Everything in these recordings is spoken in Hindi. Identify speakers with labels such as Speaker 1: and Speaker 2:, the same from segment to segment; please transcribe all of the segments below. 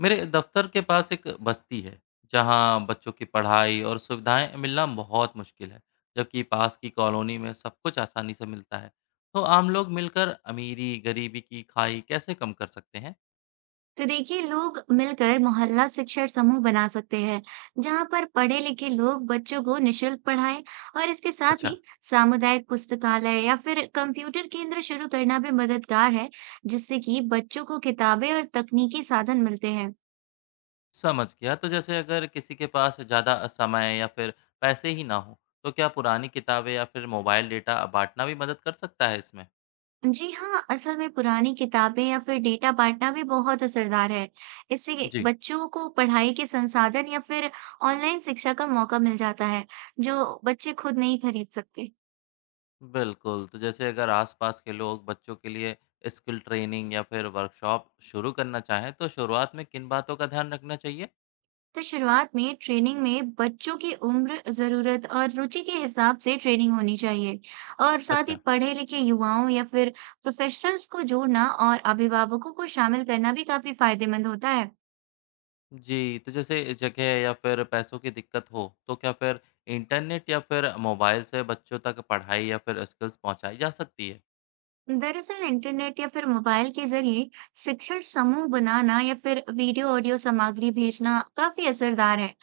Speaker 1: मेरे दफ्तर के पास एक बस्ती है जहाँ बच्चों की पढ़ाई और सुविधाएं मिलना बहुत मुश्किल है। जबकि पास की कॉलोनी में सब कुछ आसानी से मिलता है, तो आम लोग मिलकर अमीरी गरीबी की खाई कैसे कम कर सकते हैं?
Speaker 2: तो देखिए, लोग मिलकर मोहल्ला शिक्षण समूह बना सकते हैं जहाँ पर पढ़े लिखे लोग बच्चों को निशुल्क पढ़ाएं। और इसके साथ
Speaker 1: अच्छा,
Speaker 2: ही सामुदायिक पुस्तकालय या फिर कंप्यूटर केंद्र शुरू करना भी मददगार है, जिससे कि बच्चों को किताबें और तकनीकी साधन मिलते हैं।
Speaker 1: समझ गया। तो जैसे अगर किसी के पास ज़्यादा समय या फिर पैसे ही ना हो, तो क्या पुरानी किताबें या फिर मोबाइल डेटा बांटना भी मदद कर सकता है इसमें?
Speaker 2: जी हाँ, असल में पुरानी किताबें या फिर डेटा बांटना भी बहुत असरदार है। इससे
Speaker 1: जी,
Speaker 2: बच्चों को पढ़ाई के संसाधन या फिर ऑनलाइन शिक्षा का मौका मिल जाता है, जो बच्चे खुद नहीं खरीद सकते।
Speaker 1: बिल्कुल, तो जैसे अगर आस-पास के लोग बच्चों के लिए स्किल ट्रेनिंग या फिर वर्कशॉप शुरू करना चाहें, तो शुरुआत में किन बातों का ध्यान रखना चाहिए?
Speaker 2: तो शुरुआत में ट्रेनिंग में बच्चों की उम्र, जरूरत और रुचि के हिसाब से ट्रेनिंग होनी चाहिए। और साथ ही
Speaker 1: अच्छा।
Speaker 2: पढ़े लिखे युवाओं या फिर प्रोफेशनल्स को जोड़ना और अभिभावकों को शामिल करना भी काफी फायदेमंद होता है।
Speaker 1: जी, तो जैसे जगह या फिर पैसों की दिक्कत हो, तो क्या फिर इंटरनेट या फिर मोबाइल से बच्चों तक पढ़ाई या फिर स्किल्स पहुँचाई जा सकती है?
Speaker 2: दरअसल इंटरनेट या फिर मोबाइल के जरिए शिक्षण समूह बनाना या फिर वीडियो ऑडियो सामग्री भेजना काफी असरदार है।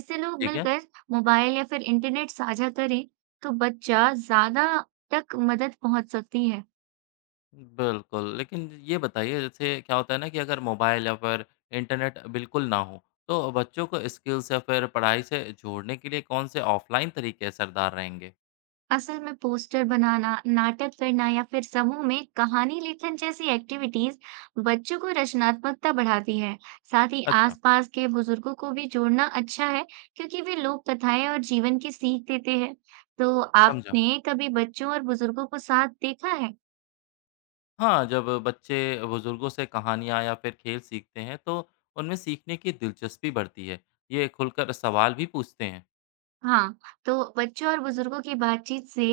Speaker 2: इससे लोग
Speaker 1: ठीक है।
Speaker 2: मिलकर मोबाइल या फिर इंटरनेट साझा करें, तो बच्चा ज्यादा तक मदद पहुंच सकती है।
Speaker 1: बिल्कुल, लेकिन ये बताइए जैसे क्या होता है ना कि अगर मोबाइल या फिर इंटरनेट बिल्कुल ना हो, तो बच्चों को स्किल्स या फिर पढ़ाई से जोड़ने के लिए कौन से ऑफ़लाइन तरीके असरदार रहेंगे?
Speaker 2: असल में पोस्टर बनाना, नाटक करना या फिर समूह में कहानी लेखन जैसी एक्टिविटीज बच्चों को रचनात्मकता बढ़ाती है। साथ ही
Speaker 1: अच्छा।
Speaker 2: आसपास के बुजुर्गों को भी जोड़ना अच्छा है, क्योंकि वे लोक कथाएं और जीवन की सीख देते हैं। तो
Speaker 1: समझा।
Speaker 2: आपने कभी बच्चों और बुजुर्गों को साथ देखा है?
Speaker 1: हाँ, जब बच्चे बुजुर्गों से कहानियाँ या फिर खेल सीखते हैं तो उनमें सीखने की दिलचस्पी बढ़ती है। ये खुलकर सवाल भी पूछते हैं।
Speaker 2: हाँ, तो बच्चों और बुजुर्गों की बातचीत से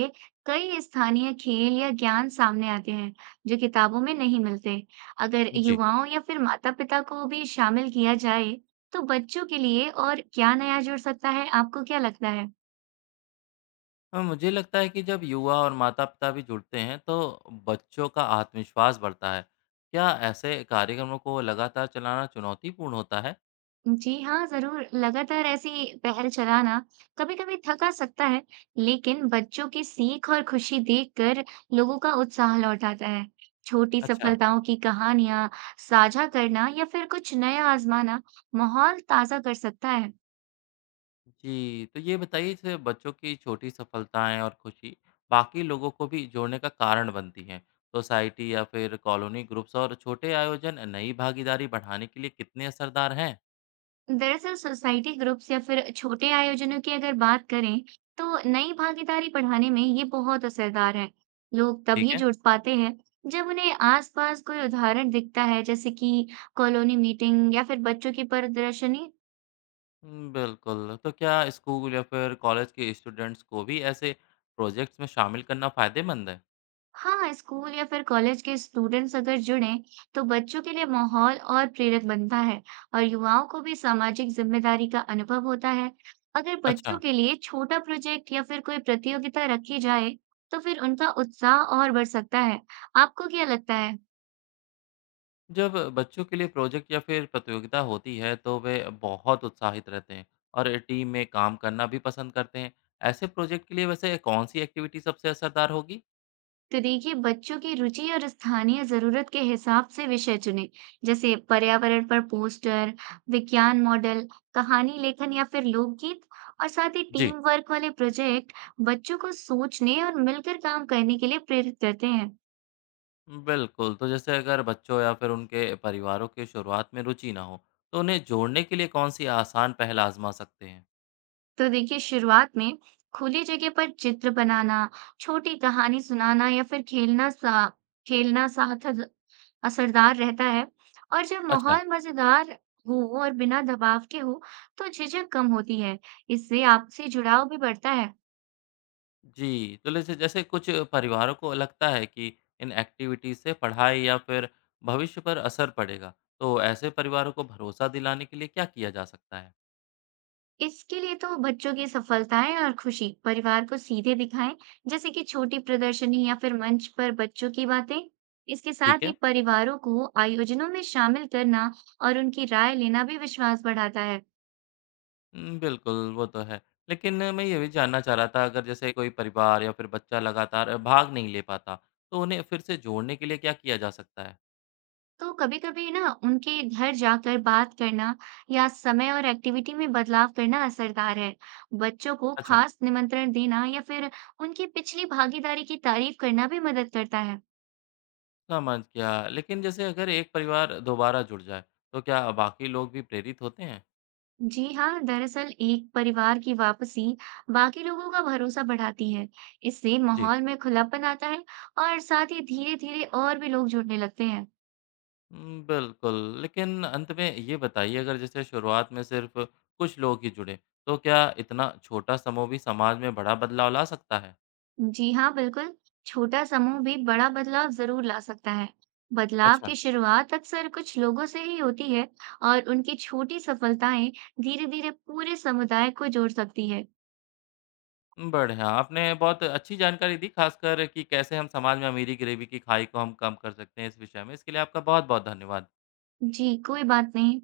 Speaker 2: कई स्थानीय खेल या ज्ञान सामने आते हैं जो किताबों में नहीं मिलते। अगर
Speaker 1: जी।
Speaker 2: युवाओं या फिर माता-पिता को भी शामिल किया जाए, तो बच्चों के लिए और क्या नया जुड़ सकता है? आपको क्या लगता है?
Speaker 1: हाँ, मुझे लगता है कि जब युवा और माता-पिता भी जुड़ते हैं तो बच्चों का आत्मविश्वास बढ़ता है। क्या ऐसे कार्यक्रमों को लगातार चलाना चुनौतीपूर्ण होता है?
Speaker 2: जी हाँ, ज़रूर। लगातार ऐसी पहल चलाना कभी-कभी थका सकता है, लेकिन बच्चों की सीख और खुशी देखकर लोगों का उत्साह लौट आता है। छोटी
Speaker 1: अच्छा।
Speaker 2: सफलताओं की कहानियाँ साझा करना या फिर कुछ नया आजमाना माहौल ताज़ा कर सकता है।
Speaker 1: जी, तो ये बताइए जैसे बच्चों की छोटी सफलताएँ और खुशी बाकी लोगों को भी जोड़ने का कारण बनती हैं। सोसाइटी या फिर कॉलोनी ग्रुप्स और छोटे आयोजन नई भागीदारी बढ़ाने के लिए कितने असरदार हैं?
Speaker 2: दरअसल सोसाइटी ग्रुप्स या फिर छोटे आयोजनों की अगर बात करें, तो नई भागीदारी बढ़ाने में ये बहुत असरदार है। लोग
Speaker 1: ठीक
Speaker 2: तभी
Speaker 1: है।
Speaker 2: जुड़ पाते हैं जब उन्हें आसपास कोई उदाहरण दिखता है, जैसे कि कॉलोनी मीटिंग या फिर बच्चों की प्रदर्शनी।
Speaker 1: हुँ, बिल्कुल, तो क्या स्कूल या फिर कॉलेज के स्टूडेंट्स को भी ऐसे प्रोजेक्ट्स में शामिल करना फ़ायदेमंद है?
Speaker 2: हाँ, स्कूल या फिर कॉलेज के स्टूडेंट्स अगर जुड़े, तो बच्चों के लिए माहौल और प्रेरक बनता है और युवाओं को भी सामाजिक जिम्मेदारी का अनुभव होता है। अगर बच्चों
Speaker 1: अच्छा।
Speaker 2: के लिए छोटा प्रोजेक्ट या फिर कोई प्रतियोगिता रखी जाए, तो फिर उनका उत्साह और बढ़ सकता है। आपको क्या लगता है?
Speaker 1: जब बच्चों के लिए प्रोजेक्ट या फिर प्रतियोगिता होती है तो वे बहुत उत्साहित रहते हैं और टीम में काम करना भी पसंद करते हैं। ऐसे प्रोजेक्ट के लिए वैसे कौन सी एक्टिविटी सबसे असरदार होगी?
Speaker 2: तो देखिए, बच्चों की रुचि और स्थानीय जरूरत के हिसाब से विषय चुने, जैसे पर्यावरण पर पोस्टर, विज्ञान मॉडल, कहानी लेखन या फिर लोकगीत। और साथ ही
Speaker 1: जी,
Speaker 2: टीम वर्क वाले प्रोजेक्ट बच्चों को सोचने और मिलकर काम करने के लिए प्रेरित करते हैं।
Speaker 1: बिल्कुल, तो जैसे अगर बच्चों या फिर उनके परिवारों की शुरुआत में रुचि ना हो, तो उन्हें जोड़ने के लिए कौन सी आसान पहल आजमा सकते हैं?
Speaker 2: तो देखिए, शुरुआत में खुली जगह पर चित्र बनाना, छोटी कहानी सुनाना या फिर खेलना साथ असरदार रहता है। और जब
Speaker 1: अच्छा।
Speaker 2: माहौल मजेदार हो और बिना दबाव के हो, तो झिझक कम होती है। इससे आपसी जुड़ाव भी बढ़ता है।
Speaker 1: जी, तो जैसे जैसे कुछ परिवारों को लगता है कि इन एक्टिविटीज़ से पढ़ाई या फिर भविष्य पर असर पड़ेगा, तो ऐसे परिवारों को भरोसा दिलाने के लिए क्या किया जा सकता है?
Speaker 2: इसके लिए तो बच्चों की सफलताएं और खुशी परिवार को सीधे दिखाएं, जैसे कि छोटी प्रदर्शनी या फिर मंच पर बच्चों की बातें। इसके
Speaker 1: ठीक
Speaker 2: साथ ही
Speaker 1: है।
Speaker 2: परिवारों को आयोजनों में शामिल करना और उनकी राय लेना भी विश्वास बढ़ाता है।
Speaker 1: बिल्कुल, वो तो है। लेकिन मैं ये भी जानना चाह रहा था, अगर जैसे कोई परिवार या फिर बच्चा लगातार भाग नहीं ले पाता, तो उन्हें फिर से जोड़ने के लिए क्या किया जा सकता है?
Speaker 2: तो कभी-कभी ना उनके घर जाकर बात करना या समय और एक्टिविटी में बदलाव करना असरदार है। बच्चों को
Speaker 1: अच्छा,
Speaker 2: खास निमंत्रण देना या फिर उनकी पिछली भागीदारी की तारीफ करना भी मदद करता है।
Speaker 1: समझ गया। लेकिन जैसे अगर एक परिवार दोबारा जुड़ जाए, तो क्या बाकी लोग भी प्रेरित होते हैं?
Speaker 2: जी हाँ, दरअसल एक परिवार की वापसी बाकी लोगों का भरोसा बढ़ाती है। इससे
Speaker 1: जी।
Speaker 2: माहौल में खुलापन आता है और साथ ही धीरे धीरे और भी लोग जुड़ने लगते हैं।
Speaker 1: हुँ, बिल्कुल। लेकिन अंत में ये बताइए, अगर जैसे शुरुआत में सिर्फ़ कुछ लोग ही जुड़े, तो क्या इतना छोटा समूह भी समाज में बड़ा बदलाव ला सकता है?
Speaker 2: जी हाँ, बिल्कुल। छोटा समूह भी बड़ा बदलाव जरूर ला सकता है। बदलाव
Speaker 1: अच्छा।
Speaker 2: की शुरुआत अक्सर कुछ लोगों से ही होती है और उनकी छोटी सफलताएं धीरे धीरे पूरे समुदाय को जोड़ सकती है।
Speaker 1: बढ़िया, आपने बहुत अच्छी जानकारी दी, खासकर कि कैसे हम समाज में अमीरी-गरीबी की खाई को हम कम कर सकते हैं इस विषय में। इसके लिए आपका बहुत-बहुत धन्यवाद।
Speaker 2: जी, कोई बात नहीं।